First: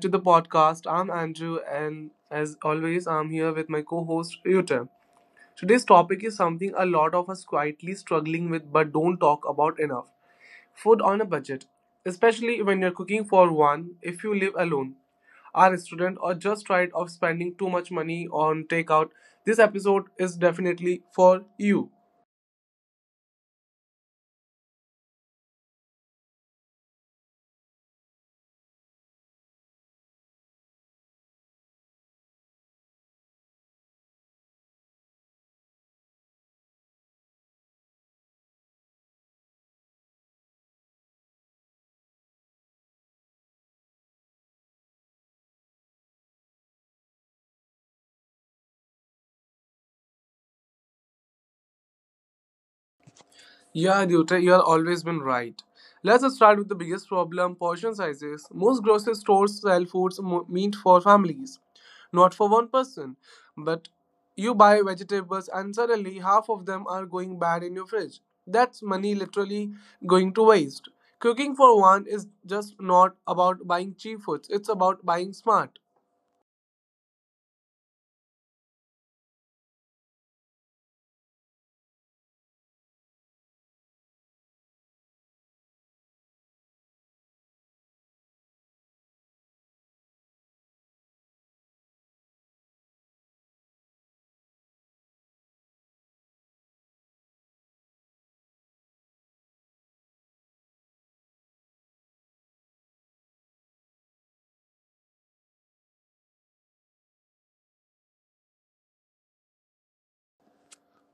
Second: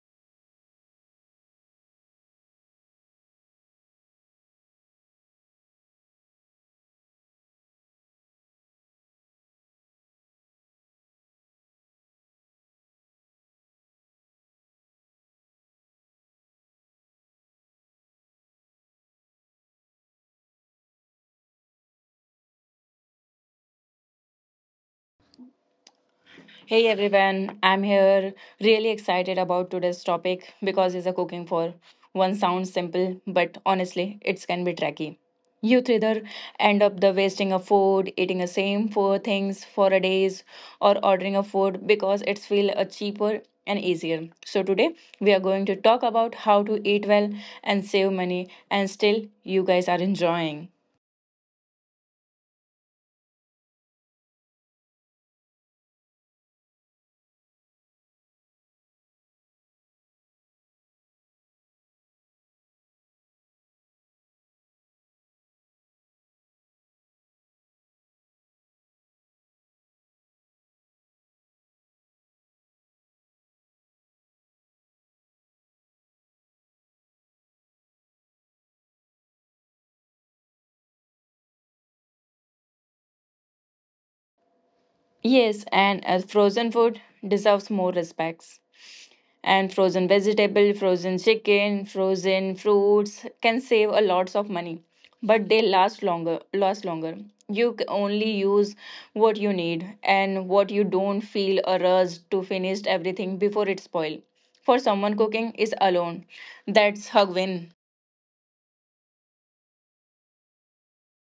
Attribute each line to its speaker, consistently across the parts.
Speaker 1: to the podcast. I'm Andrew, and as always, I'm here with my co host Yuta. Today's topic is something a lot of us quietly struggling with but don't talk about enough food on a budget, especially when you're cooking for one if you live alone, are a student, or just tired of spending too much money on takeout. This episode is definitely for you.
Speaker 2: Hey everyone, I'm here really excited about today's topic because it's a cooking for one sounds simple, but honestly, it can be tricky. Youth either end up the wasting of food, eating the same four things for a days, or ordering a food because it's feel a cheaper and easier. So today we are going to talk about how to eat well and save money and still you guys are enjoying.
Speaker 1: Yeah, Dutta, you have always been right. Let's start with the biggest problem portion sizes. Most grocery stores sell foods meant for families, not for one person. But you buy vegetables, and suddenly half of them are going bad in your fridge. That's money literally going to waste. Cooking for one is just not about buying cheap foods, it's about buying smart.
Speaker 2: Yes, and as frozen food deserves more respects. And frozen vegetable frozen chicken frozen fruits can save a lots of money but they last longer only use what you need and what you don't feel a rush to finish everything before it spoil for someone cooking is alone that's her win.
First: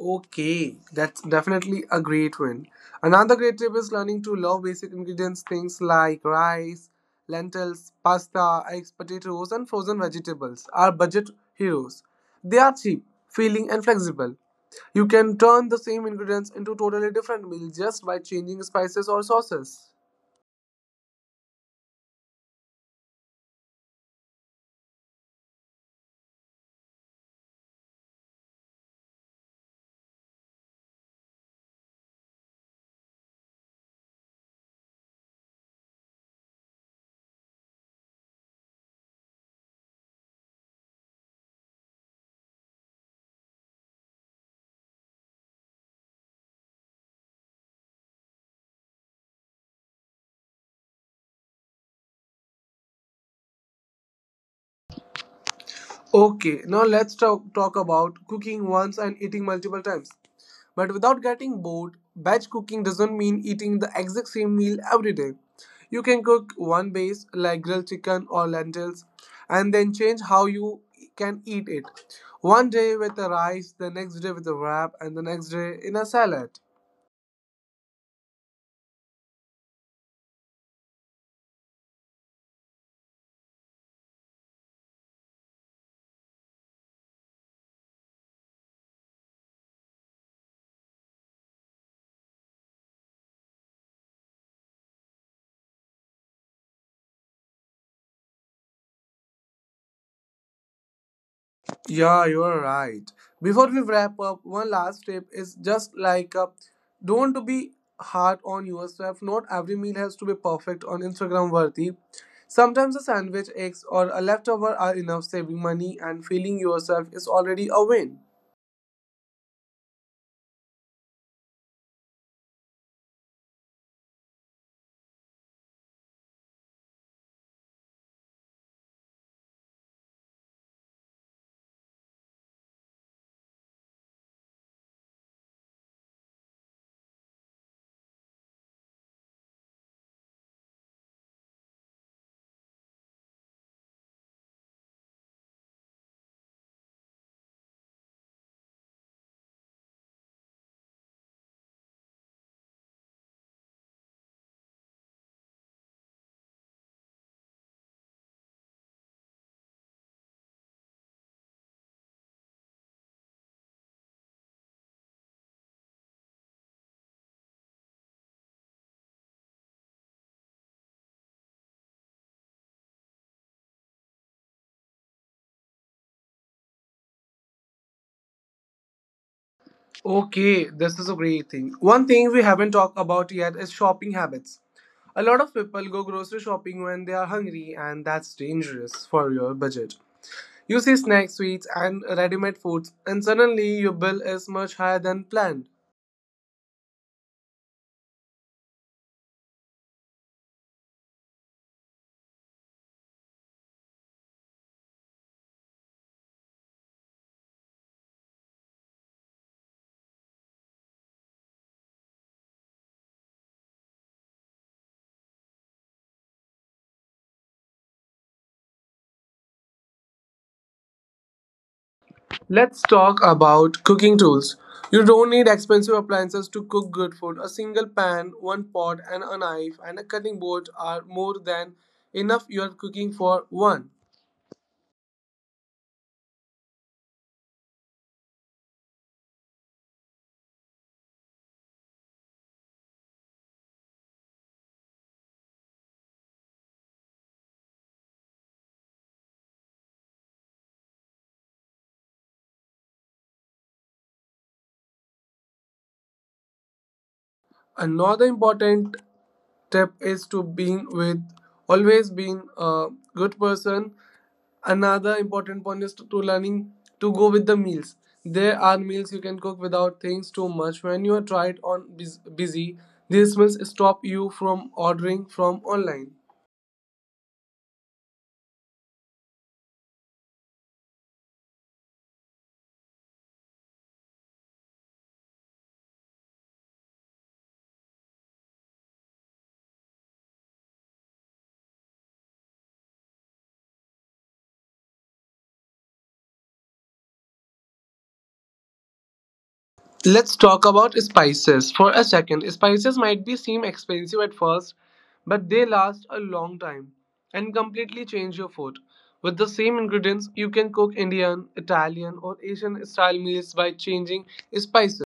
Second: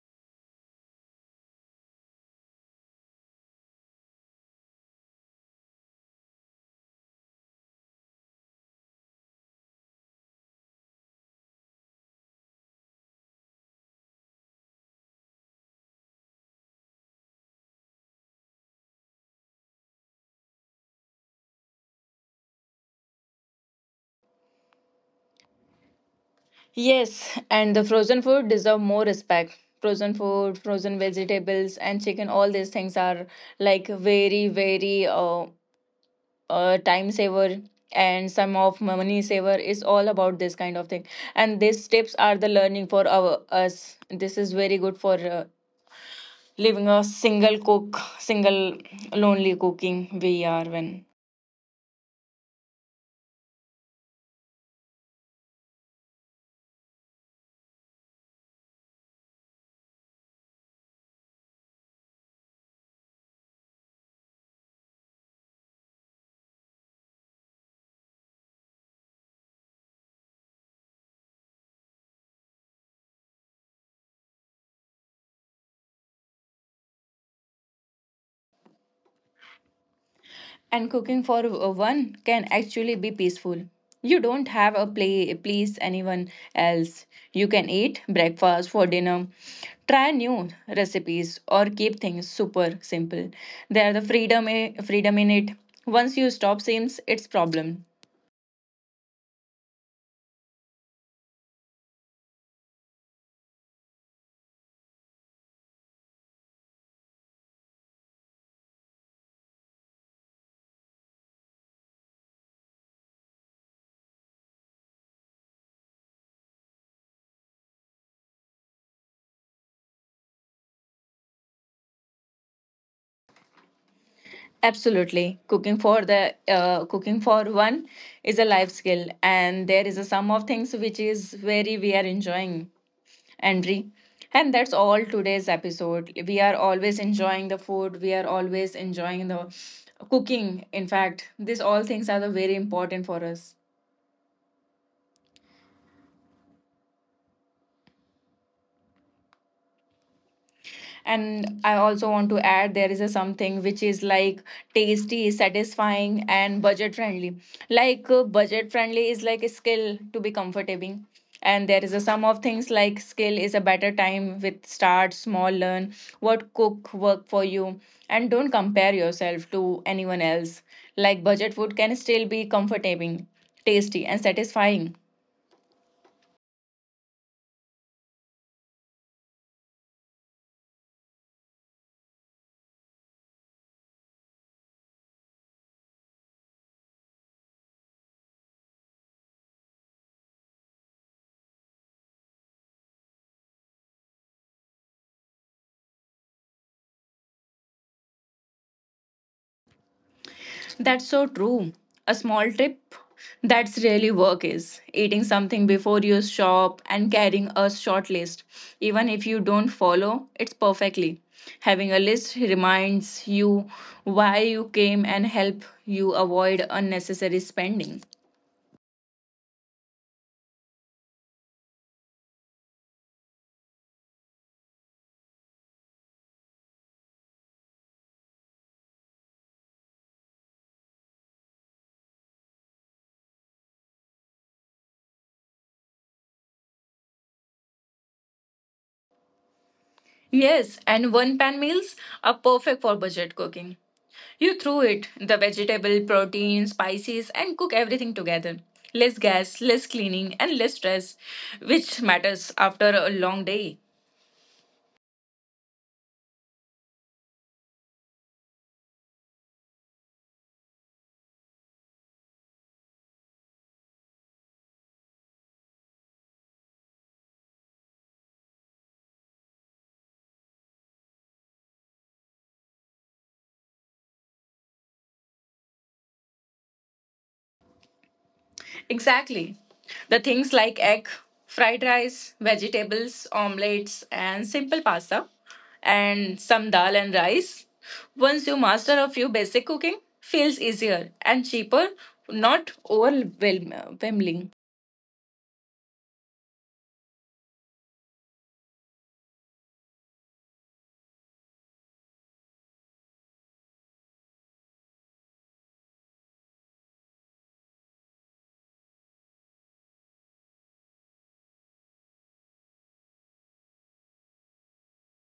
Speaker 1: Okay, that's definitely a great one. Another great tip is learning to love basic ingredients, things like rice, lentils, pasta, eggs, potatoes, and frozen vegetables are budget heroes. They are cheap, filling, and flexible. You can turn the same ingredients into totally different meals just by changing spices or sauces.
Speaker 2: Yes, and the frozen food deserve more respect. Frozen food, frozen vegetables, and chicken, all these things are like very, very time saver and some of money saver is all about this kind of thing, and these tips are the learning for our us, this is very good for living a single cook single lonely cooking we are when
Speaker 1: Okay, now let's talk about cooking once and eating multiple times. But without getting bored, batch cooking doesn't mean eating the exact same meal every day. You can cook one base like grilled chicken or lentils and then change how you can eat it. One day with a rice, the next day with a wrap, and the next day in a salad.
Speaker 2: and cooking for one can actually be peaceful. You don't have a play please anyone else. You can eat breakfast for dinner, try new recipes or keep things super simple. There the freedom in it. Once you stop seems it's problem.
Speaker 1: Yeah, you're right. Before we wrap up, one last tip is just like don't be hard on yourself. Not every meal has to be perfect on Instagram worthy. Sometimes a sandwich, eggs, or a leftover are enough. Saving money and feeling yourself is already a win.
Speaker 2: Absolutely. Cooking for the cooking for one is a life skill and there is a sum of things which is very we are enjoying. and And that's all today's episode. We are always enjoying the food. We are always enjoying the cooking. In fact, these all things are the very important for us. And I also want to add there is a something which is like tasty satisfying and budget friendly, like budget friendly is like a skill to be comfortable, and there is a sum of things like skill is a better time with start small learn what cook work for you and don't compare yourself to anyone else, like budget food can still be comforting tasty and satisfying.
Speaker 1: Okay, this is a great thing. One thing we haven't talked about yet is shopping habits. A lot of people go grocery shopping when they are hungry, and that's dangerous for your budget. You see snack sweets and ready-made foods, and suddenly your bill is much higher than planned.
Speaker 2: That's so true. A small trip, that's really work is. Eating something before you shop and carrying a short list. Even if you don't follow, it's perfectly. Having a list reminds you why you came and help you avoid unnecessary spending.
Speaker 1: Let's talk about cooking tools. You don't need expensive appliances to cook good food. A single pan, one pot, and a knife and a cutting board are more than enough you are cooking for one.
Speaker 2: Yes, and one pan meals are perfect for budget cooking. You throw it the vegetable, protein, spices, and cook everything together. Less gas, less cleaning, and less stress, which matters after a long day.
Speaker 1: Another important tip is to being with always being a good person. Another important point is to learning to go with the meals. There are meals you can cook without things too much. When you are tried on busy, these meals stop you from ordering from online.
Speaker 2: Exactly. The things like egg, fried rice, vegetables, omelets, and simple pasta, and some dal and rice. Once you master a few basic cooking, feels easier and cheaper, not overwhelming.
Speaker 1: Let's talk about spices for a second. Spices might be seem expensive at first, but they last a long time and completely change your food. With the same ingredients, you can cook Indian, Italian, or Asian style meals by changing spices.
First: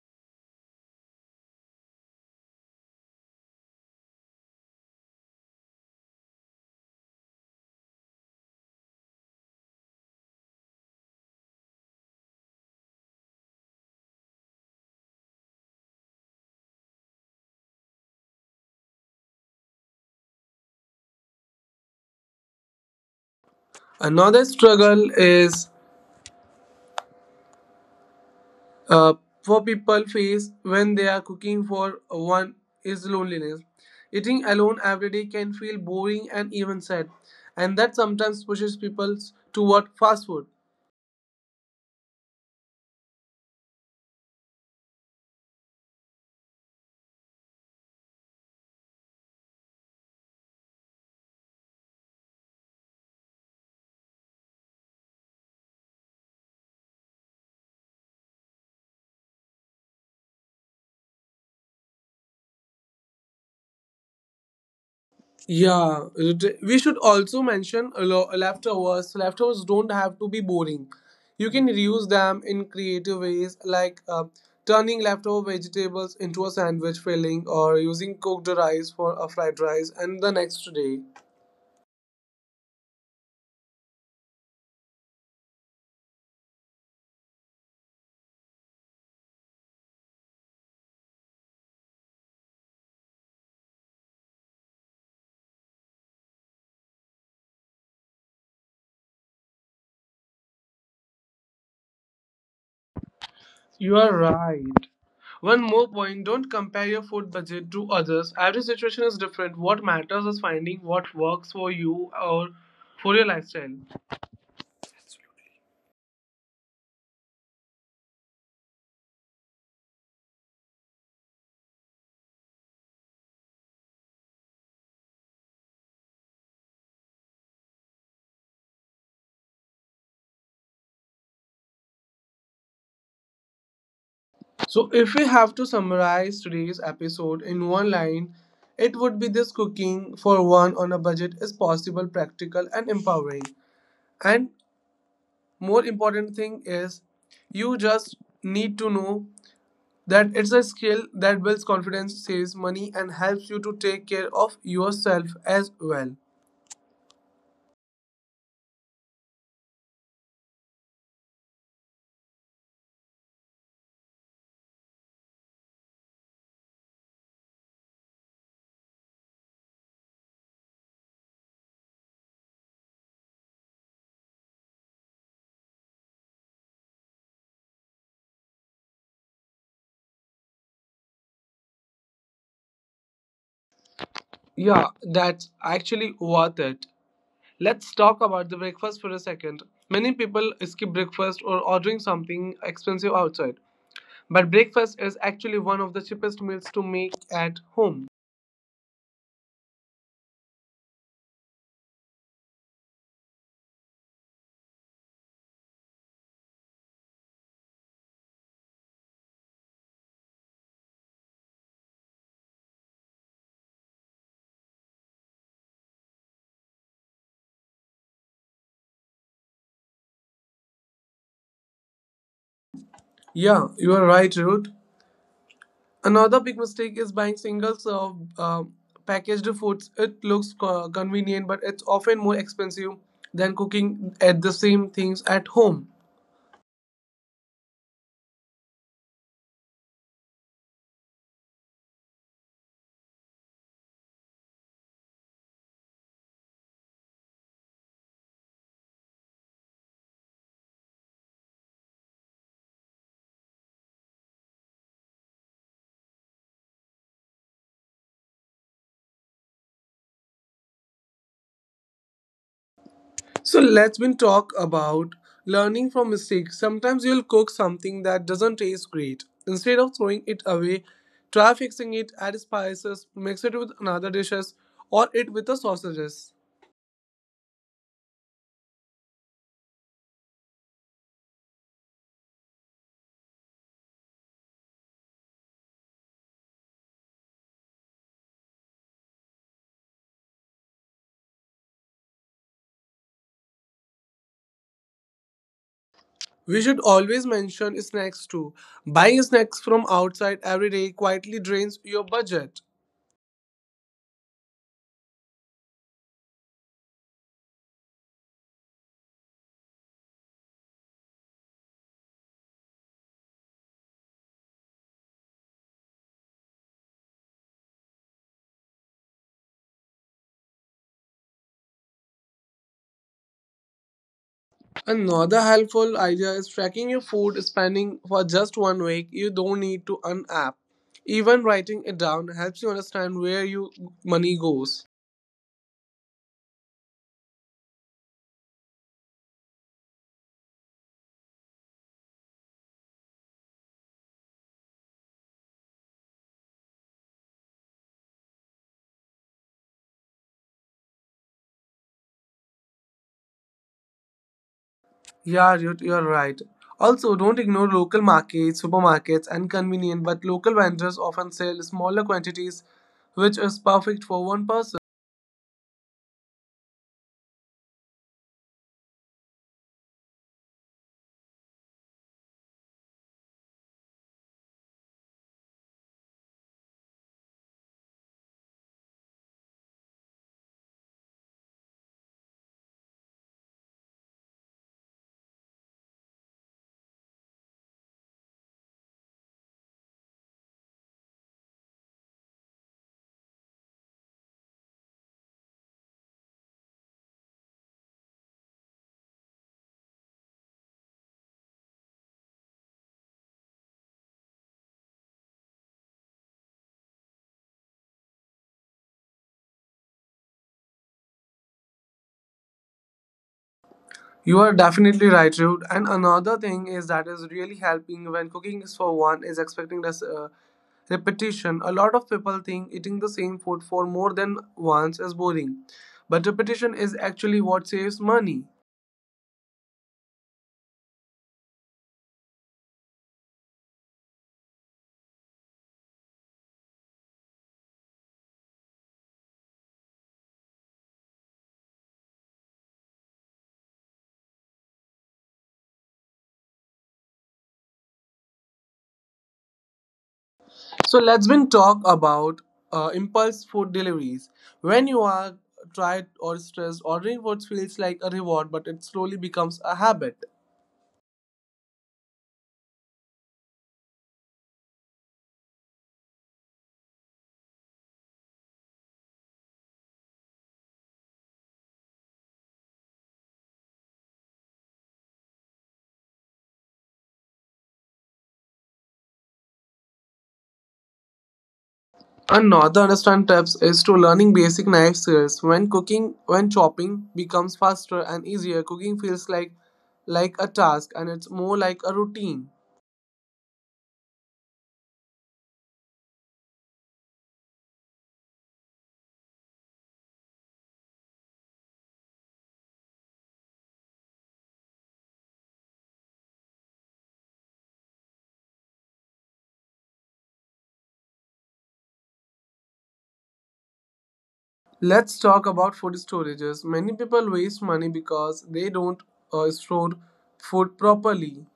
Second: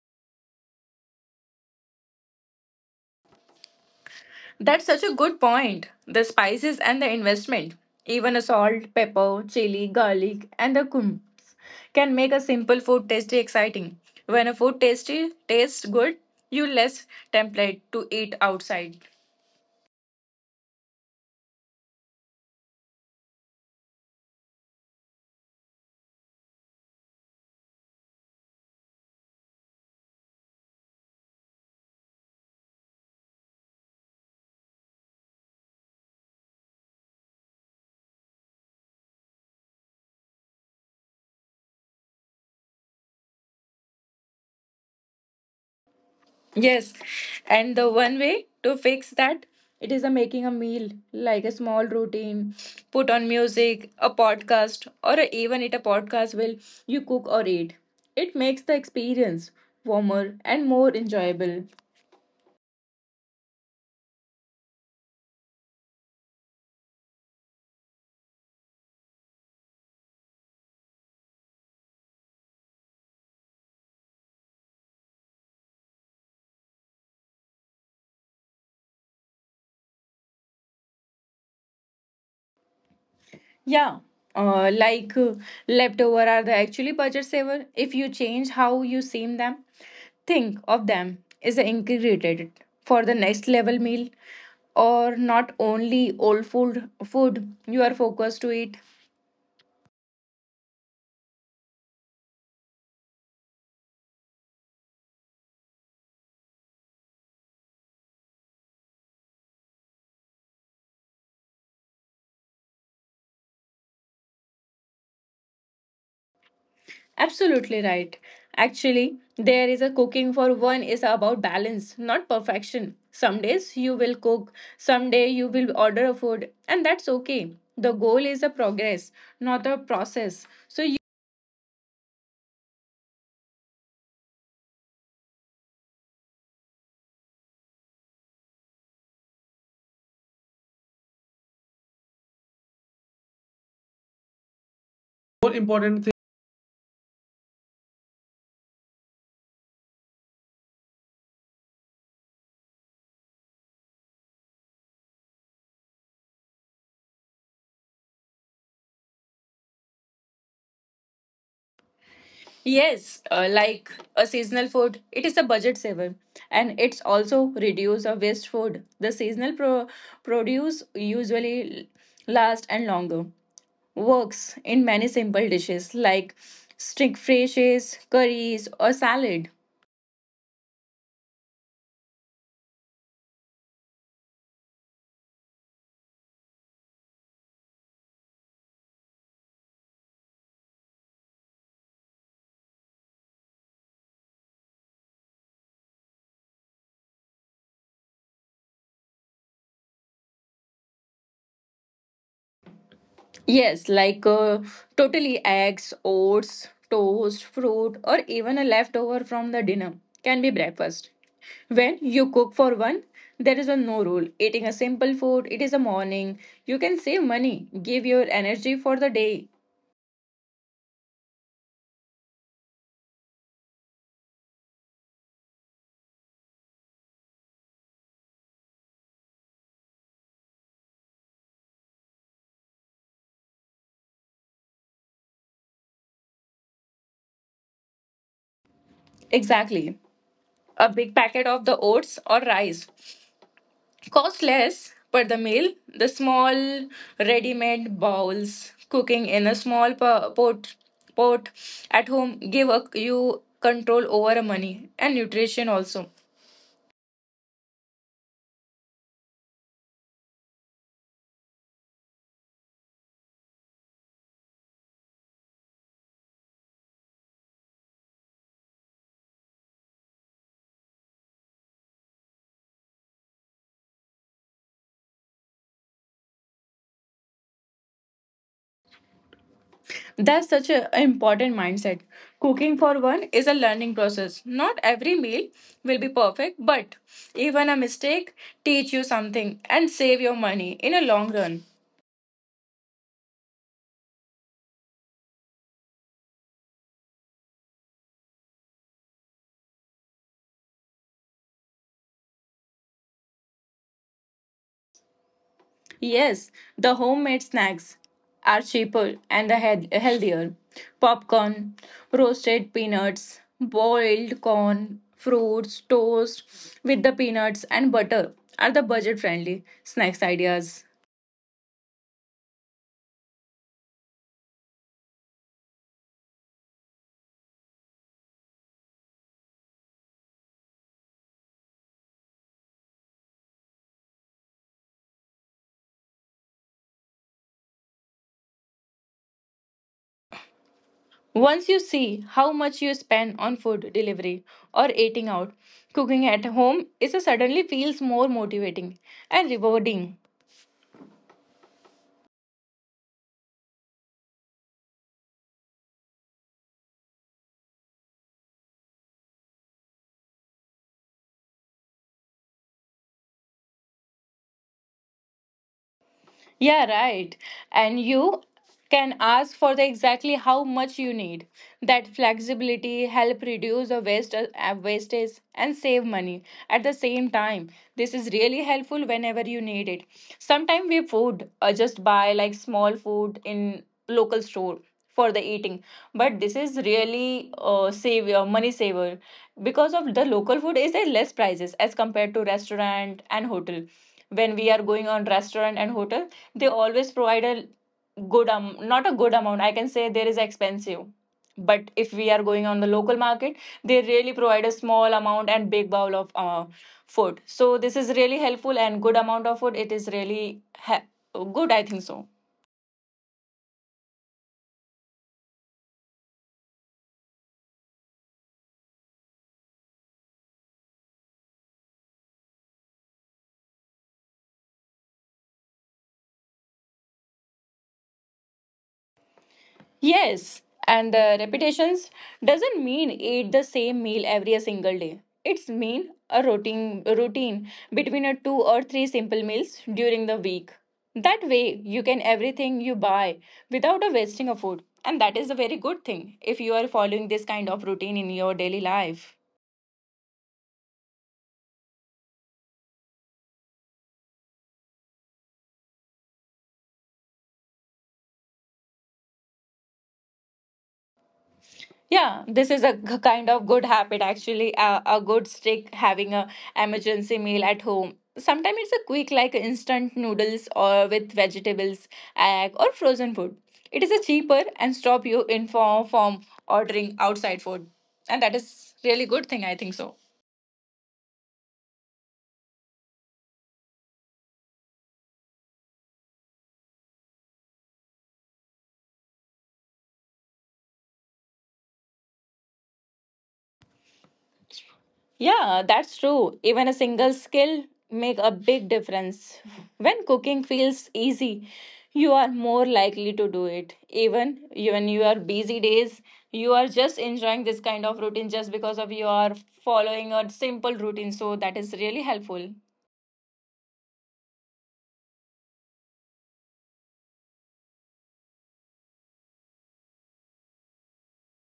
Speaker 2: That's such a good point. The spices and the investment, even a salt, pepper, chili, garlic, and the cumin, can make a simple food tasty exciting. When a food tasty tastes good, you less tempted to eat outside.
Speaker 1: Another struggle is uh, for people face when they are cooking for one is loneliness. Eating alone every day can feel boring and even sad, and that sometimes pushes people toward fast food.
Speaker 2: Yes, and the one way to fix that it is a making a meal like a small routine, put on music, a podcast, or even eat a podcast while you cook or eat. It makes the experience warmer and more enjoyable.
Speaker 1: Yeah, we should also mention leftovers. Leftovers don't have to be boring. You can reuse them in creative ways, like turning leftover vegetables into a sandwich filling or using cooked rice for a fried rice and the next day.
Speaker 2: Yeah, uh, like uh, leftover are the actually budget saver if you change how you seam them. Think of them as a integrated for the next level meal or not only old food you are focused to eat.
Speaker 1: You are right. One more point don't compare your food budget to others. Every situation is different. What matters is finding what works for you or for your lifestyle.
Speaker 2: Absolutely right. Actually, there is a cooking for one is about balance, not perfection. Some days you will cook, some day you will order a food, and that's okay. The goal is a progress, not a process. So
Speaker 1: So, if we have to summarize today's episode in one line, it would be this cooking for one on a budget is possible, practical, and empowering. And more important thing is you just need to know that it's a skill that builds confidence, saves money, and helps you to take care of yourself as well.
Speaker 2: yes, like a seasonal food, it is a budget saver and it's also reduce of waste food. The produce usually last and longer. Works in many simple dishes like string fishes, curries or salad.
Speaker 1: Yeah, that's actually worth it. Let's talk about the breakfast for a second. Many people skip breakfast or ordering something expensive outside, but breakfast is actually one of the cheapest meals to make at home.
Speaker 2: Yes, like totally eggs, oats, toast, fruit, or even a leftover from the dinner can be breakfast. When you cook for one, there is a no rule. Eating a simple food, it is a morning. You can save money, give your energy for the day.
Speaker 1: Yeah, you are right, Ruth. Another big mistake is buying single serve packaged foods. It looks convenient, but it's often more expensive than cooking at the same things at home.
Speaker 2: Exactly. A big packet of the oats or rice cost less per the meal. The small ready-made bowls cooking in a small pot at home give a, you control over money and nutrition also.
Speaker 1: So let's been talk about learning from mistakes. Sometimes you'll cook something that doesn't taste great. Instead of throwing it away, try fixing it, add spices, mix it with another dishes, or it with the sausages.
Speaker 2: That's such an important mindset. Cooking for one is a learning process. Not every meal will be perfect, but even a mistake teach you something and save your money in a long run.
Speaker 1: We should always mention snacks too. Buying snacks from outside every day quietly drains your budget.
Speaker 2: Yes, the homemade snacks are cheaper and healthier. Popcorn, roasted peanuts, boiled corn, fruits, toast with the peanuts and butter are the budget friendly snacks ideas.
Speaker 1: Another helpful idea is tracking your food spending for just one week. You don't need to an app. Even writing it down helps you understand where your money goes.
Speaker 2: Once you see how much you spend on food delivery or eating out, cooking at home is a suddenly feels more motivating and rewarding.
Speaker 1: Yeah, you're right. Also, don't ignore local markets, supermarkets, and convenient, but local vendors often sell smaller quantities, which is perfect for one person.
Speaker 2: Yeah, right. And you can ask for the exactly how much you need. That flexibility help reduce the waste wastage and save money at the same time. This is really helpful whenever you need it. Sometimes we food just buy like small food in local store for the eating, but this is really save your money saver because of the local food is at less prices as compared to restaurant and hotel. When we are going on restaurant and hotel, they always provide a good not a good amount, I can say there is expensive, but if we are going on the local market, they really provide a small amount and big bowl of food. So this is really helpful and good amount of food, it is really ha- good I think so.
Speaker 1: You are definitely right, Rude. And another thing is that is really helping when cooking is for one is expecting this repetition. A lot of people think eating the same food for more than once is boring, but repetition is actually what saves money.
Speaker 2: Yes, and the repetitions doesn't mean eat the same meal every single day. It's mean a routine between a two or three simple meals during the week. That way you can everything you buy without a wasting of food. And that is a very good thing if you are following this kind of routine in your daily life.
Speaker 1: So let's been talk about impulse food deliveries. When you are tired or stressed, ordering food feels like a reward, but it slowly becomes a habit.
Speaker 2: Yeah, this is a kind of good habit actually. A good stick having a emergency meal at home. Sometimes it's a quick like instant noodles or with vegetables, egg or frozen food. It is a cheaper and stop you in form from ordering outside food, and that is really good thing. I think so.
Speaker 1: Another understand-tips is to learning basic knife skills. When cooking, when chopping becomes faster and easier, cooking feels like a task and it's more like a routine.
Speaker 2: Yeah, that's true. Even a single skill make a big difference. When cooking feels easy, you are more likely to do it. Even when you are busy days, you are just enjoying this kind of routine just because of you are following a simple routine. So that is really helpful.
Speaker 1: Let's talk about food storages. Many people waste money because they don't store food properly.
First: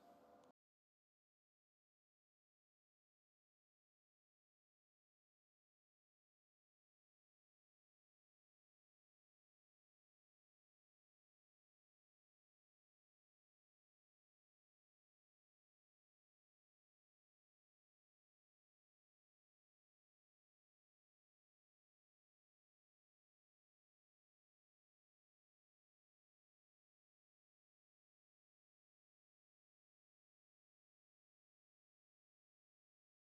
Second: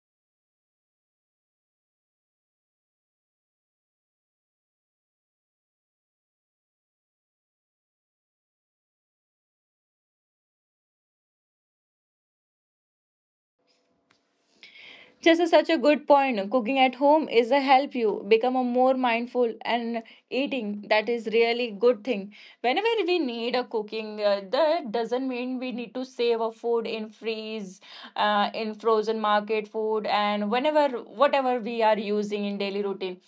Speaker 2: Such a good point. Cooking at home is a help you become a more mindful and eating. That is really good thing. Whenever we need a cooking, that doesn't mean we need to save a food in freeze, in frozen market food, and whenever whatever we are using in daily routine,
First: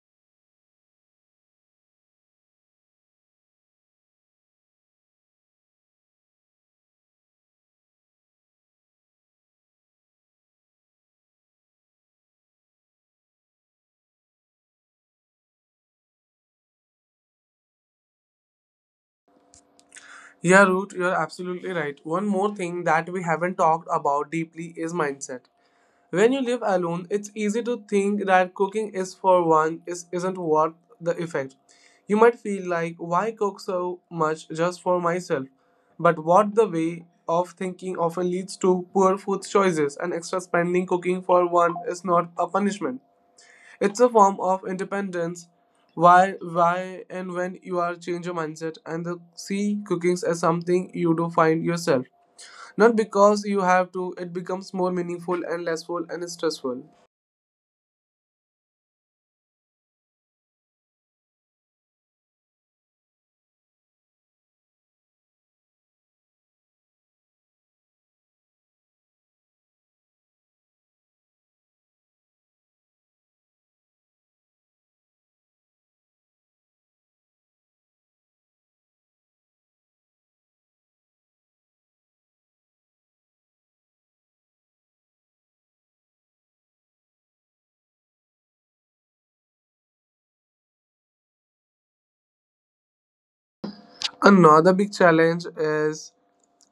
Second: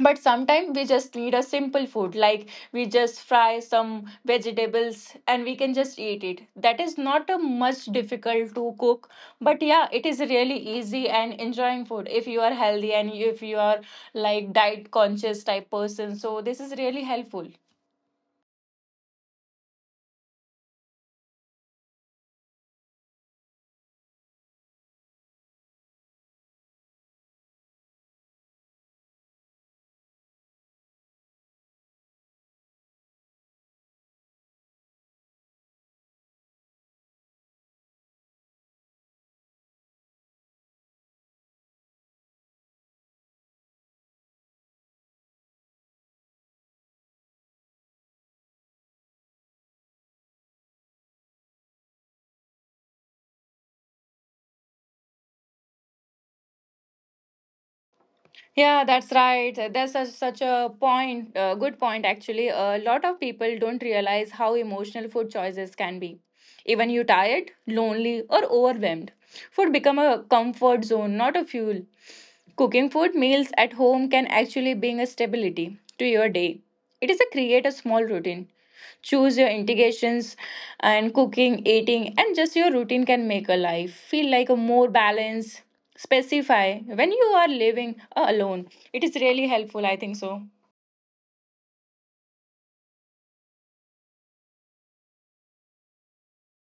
Speaker 2: but sometimes we just need a simple food like we just fry some vegetables and we can just eat it. That is not a much difficult to cook, but yeah, it is really easy and enjoying food if you are healthy and if you are like diet conscious type person. So this is really helpful.
Speaker 1: Yeah, Root, you're absolutely right. One more thing that we haven't talked about deeply is mindset. When you live alone, it's easy to think that cooking is for one isn't worth the effect. You might feel like, why cook so much just for myself? But what the way of thinking often leads to poor food choices and extra spending cooking for one is not a punishment. It's a form of independence. Why, and when you are change your mindset and see cooking as something you do find yourself. Not because you have to, it becomes more meaningful and less full and stressful.
Speaker 2: Yeah, that's right. That's such a point, good point actually. A lot of people don't realize how emotional food choices can be. Even you tired, lonely, or overwhelmed, food become a comfort zone, not a fuel. Cooking food meals at home can actually bring a stability to your day. It is a create a small routine. Choose your integrations and cooking, eating, and just your routine can make a life feel like a more balanced specify when you are living alone, it is really helpful I think so.
Speaker 1: Another big challenge is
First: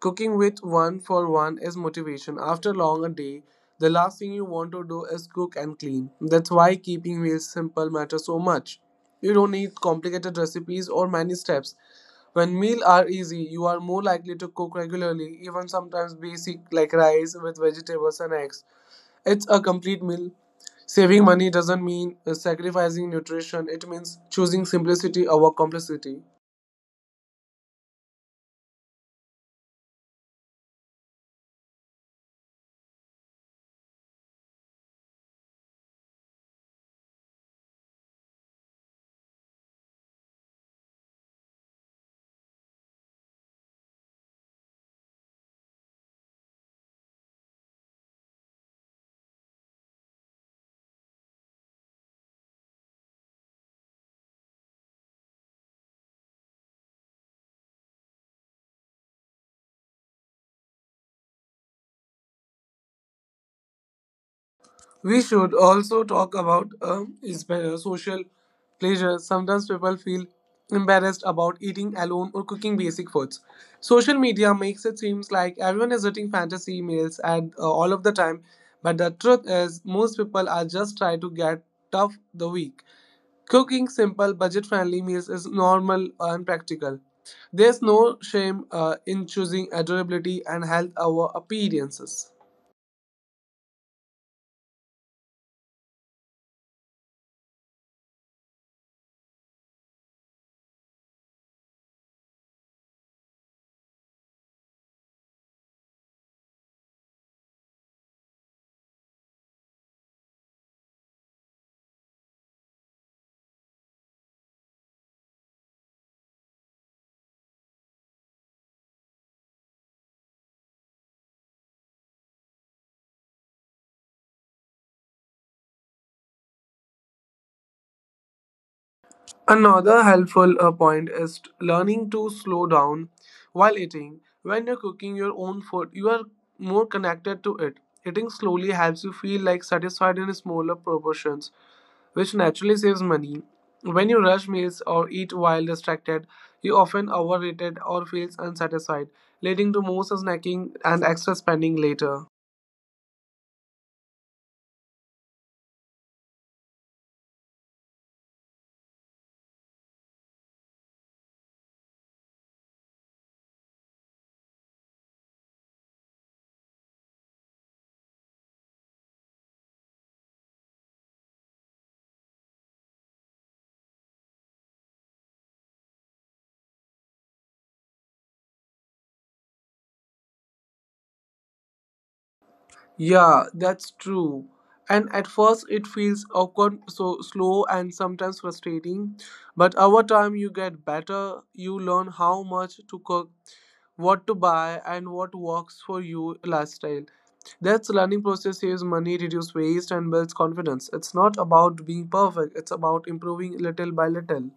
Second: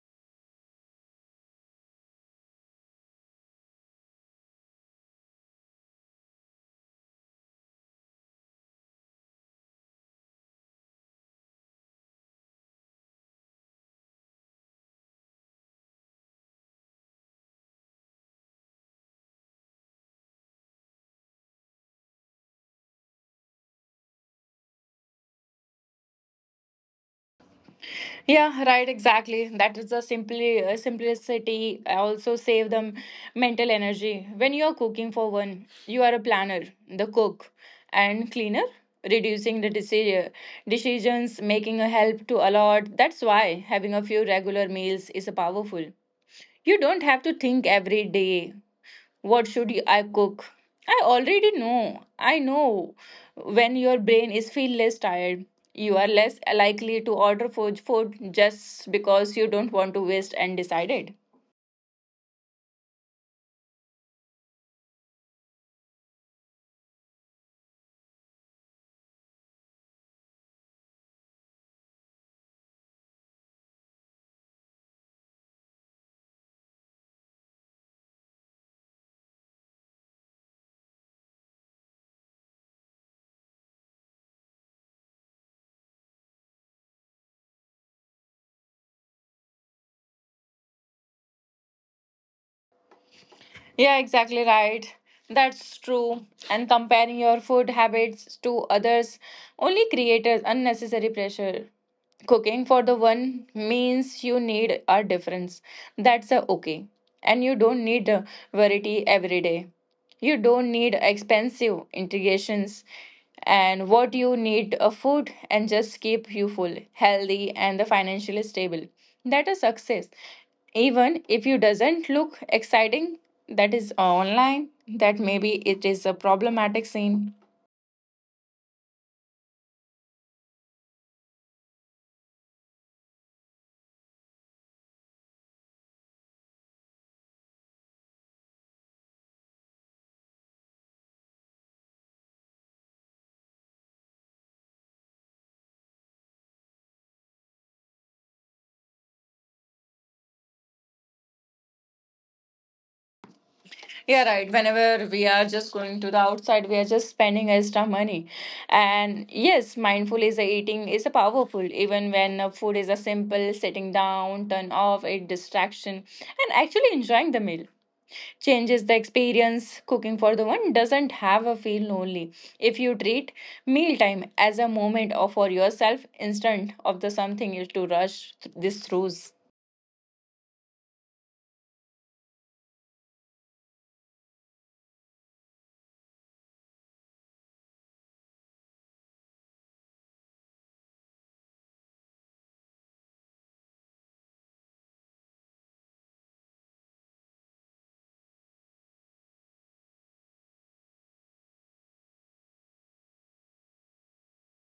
Speaker 1: cooking with one for one is motivation. After long a day, the last thing you want to do is cook and clean. That's why keeping meals simple matters so much. You don't need complicated recipes or many steps. When meals are easy, you are more likely to cook regularly, even sometimes basic like rice with vegetables and eggs. It's a complete meal. Saving money doesn't mean sacrificing nutrition. It means choosing simplicity over complexity.
Speaker 2: Yeah, right, exactly, that is the simply simplicity also save them mental energy. When you are cooking for one, you are a planner, the cook, and cleaner. Reducing the decisions making a help to a lot. That's why having a few regular meals is a powerful. You don't have to think every day, I cook? I already know. I know when your brain is feel less tired, you are less likely to order food just because you don't want to waste and decided.
Speaker 1: We should also talk about is better social pleasure. Sometimes people feel embarrassed about eating alone or cooking basic foods. Social media makes it seems like everyone is eating fantasy meals and all of the time, but the truth is most people are just trying to get tough the week. Cooking simple, budget-friendly meals is normal and practical. There's no shame in choosing adorability and health over appearances.
Speaker 2: Yeah, exactly right. That's true. And comparing your food habits to others only creates unnecessary pressure. Cooking for the one means you need a difference. That's a okay. And you don't need a variety every day. You don't need expensive integrations, and what you need a food and just keep you full, healthy and the financially stable. That is success. Even if you doesn't look exciting, that is online, that maybe it is a problematic scene.
Speaker 1: Another helpful point is learning to slow down while eating. When you're cooking your own food, you are more connected to it. Eating slowly helps you feel like satisfied in smaller proportions, which naturally saves money. When you rush meals or eat while distracted, you often overeat or feels unsatisfied, leading to more snacking and extra spending later.
Speaker 2: Yeah, right. Whenever we are just going to the outside, we are just spending extra money. And yes, mindful is a eating is a powerful. Even when food is a simple sitting down, turn off a distraction, and actually enjoying the meal changes the experience. Cooking for the one doesn't have a feel lonely. If you treat mealtime as a moment or for yourself, instead of the something is to this through.
Speaker 1: Yeah, that's true. And at first it feels awkward, so slow and sometimes frustrating. But over time you get better, you learn how much to cook, what to buy and what works for your lifestyle. That's learning process saves money, reduce waste and builds confidence. It's not about being perfect, it's about improving little by little.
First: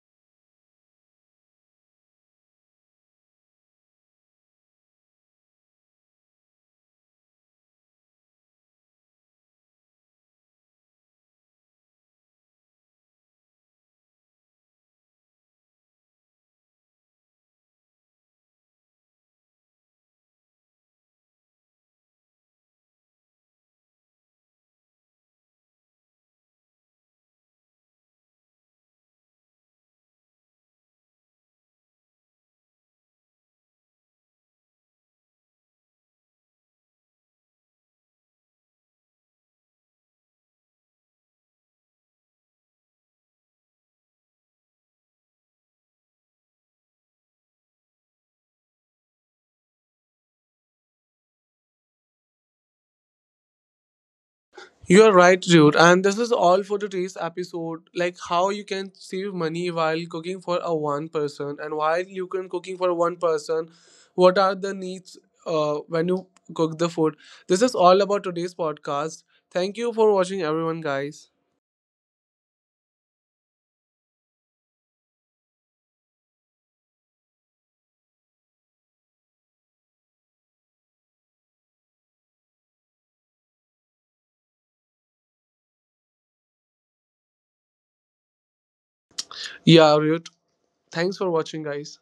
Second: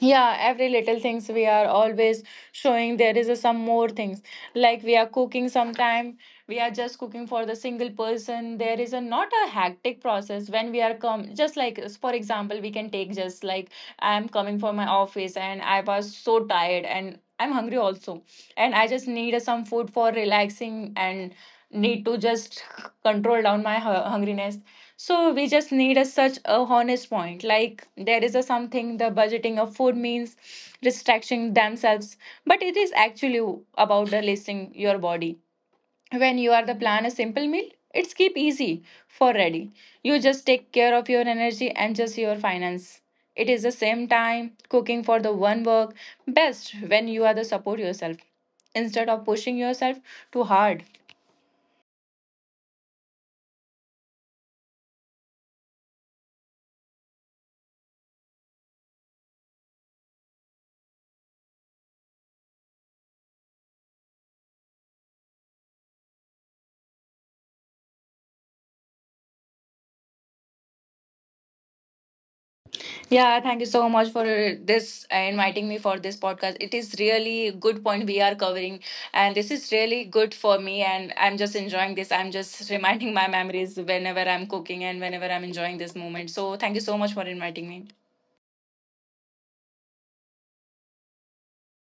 Speaker 2: Yeah, every little things we are always showing there is a, some more things like we are cooking sometime, we are just cooking for the single person. There is a not a hectic process when we are come. Just like for example we can take, just like I am coming from my office and I was so tired and I'm hungry also, and I just need some food for relaxing and need to just control down my hungriness. So we just need a such a honest point. Like there is a something the budgeting of food means restricting themselves, but it is actually about the listing your body. When you are the plan a simple meal, it's keep easy for ready. You just take care of your energy and just your finance. It is the same time cooking for the one work best when you are the support yourself instead of pushing yourself too hard.
Speaker 1: You are right, dude. And this is all for today's episode. Like how you can save money while cooking for a one person, and while you can cooking for one person, what are the needs when you cook the food? This is all about today's podcast. Thank you for watching, everyone, guys.
Speaker 2: Yeah, thank you so much for this inviting me for this podcast. It is really good point we are covering, and this is really good for me. And I'm just enjoying this. I'm just reminding my memories whenever I'm cooking and whenever I'm enjoying this moment. So thank you so much for inviting me.
Speaker 1: Yeah, Ruth. Thanks for watching, guys.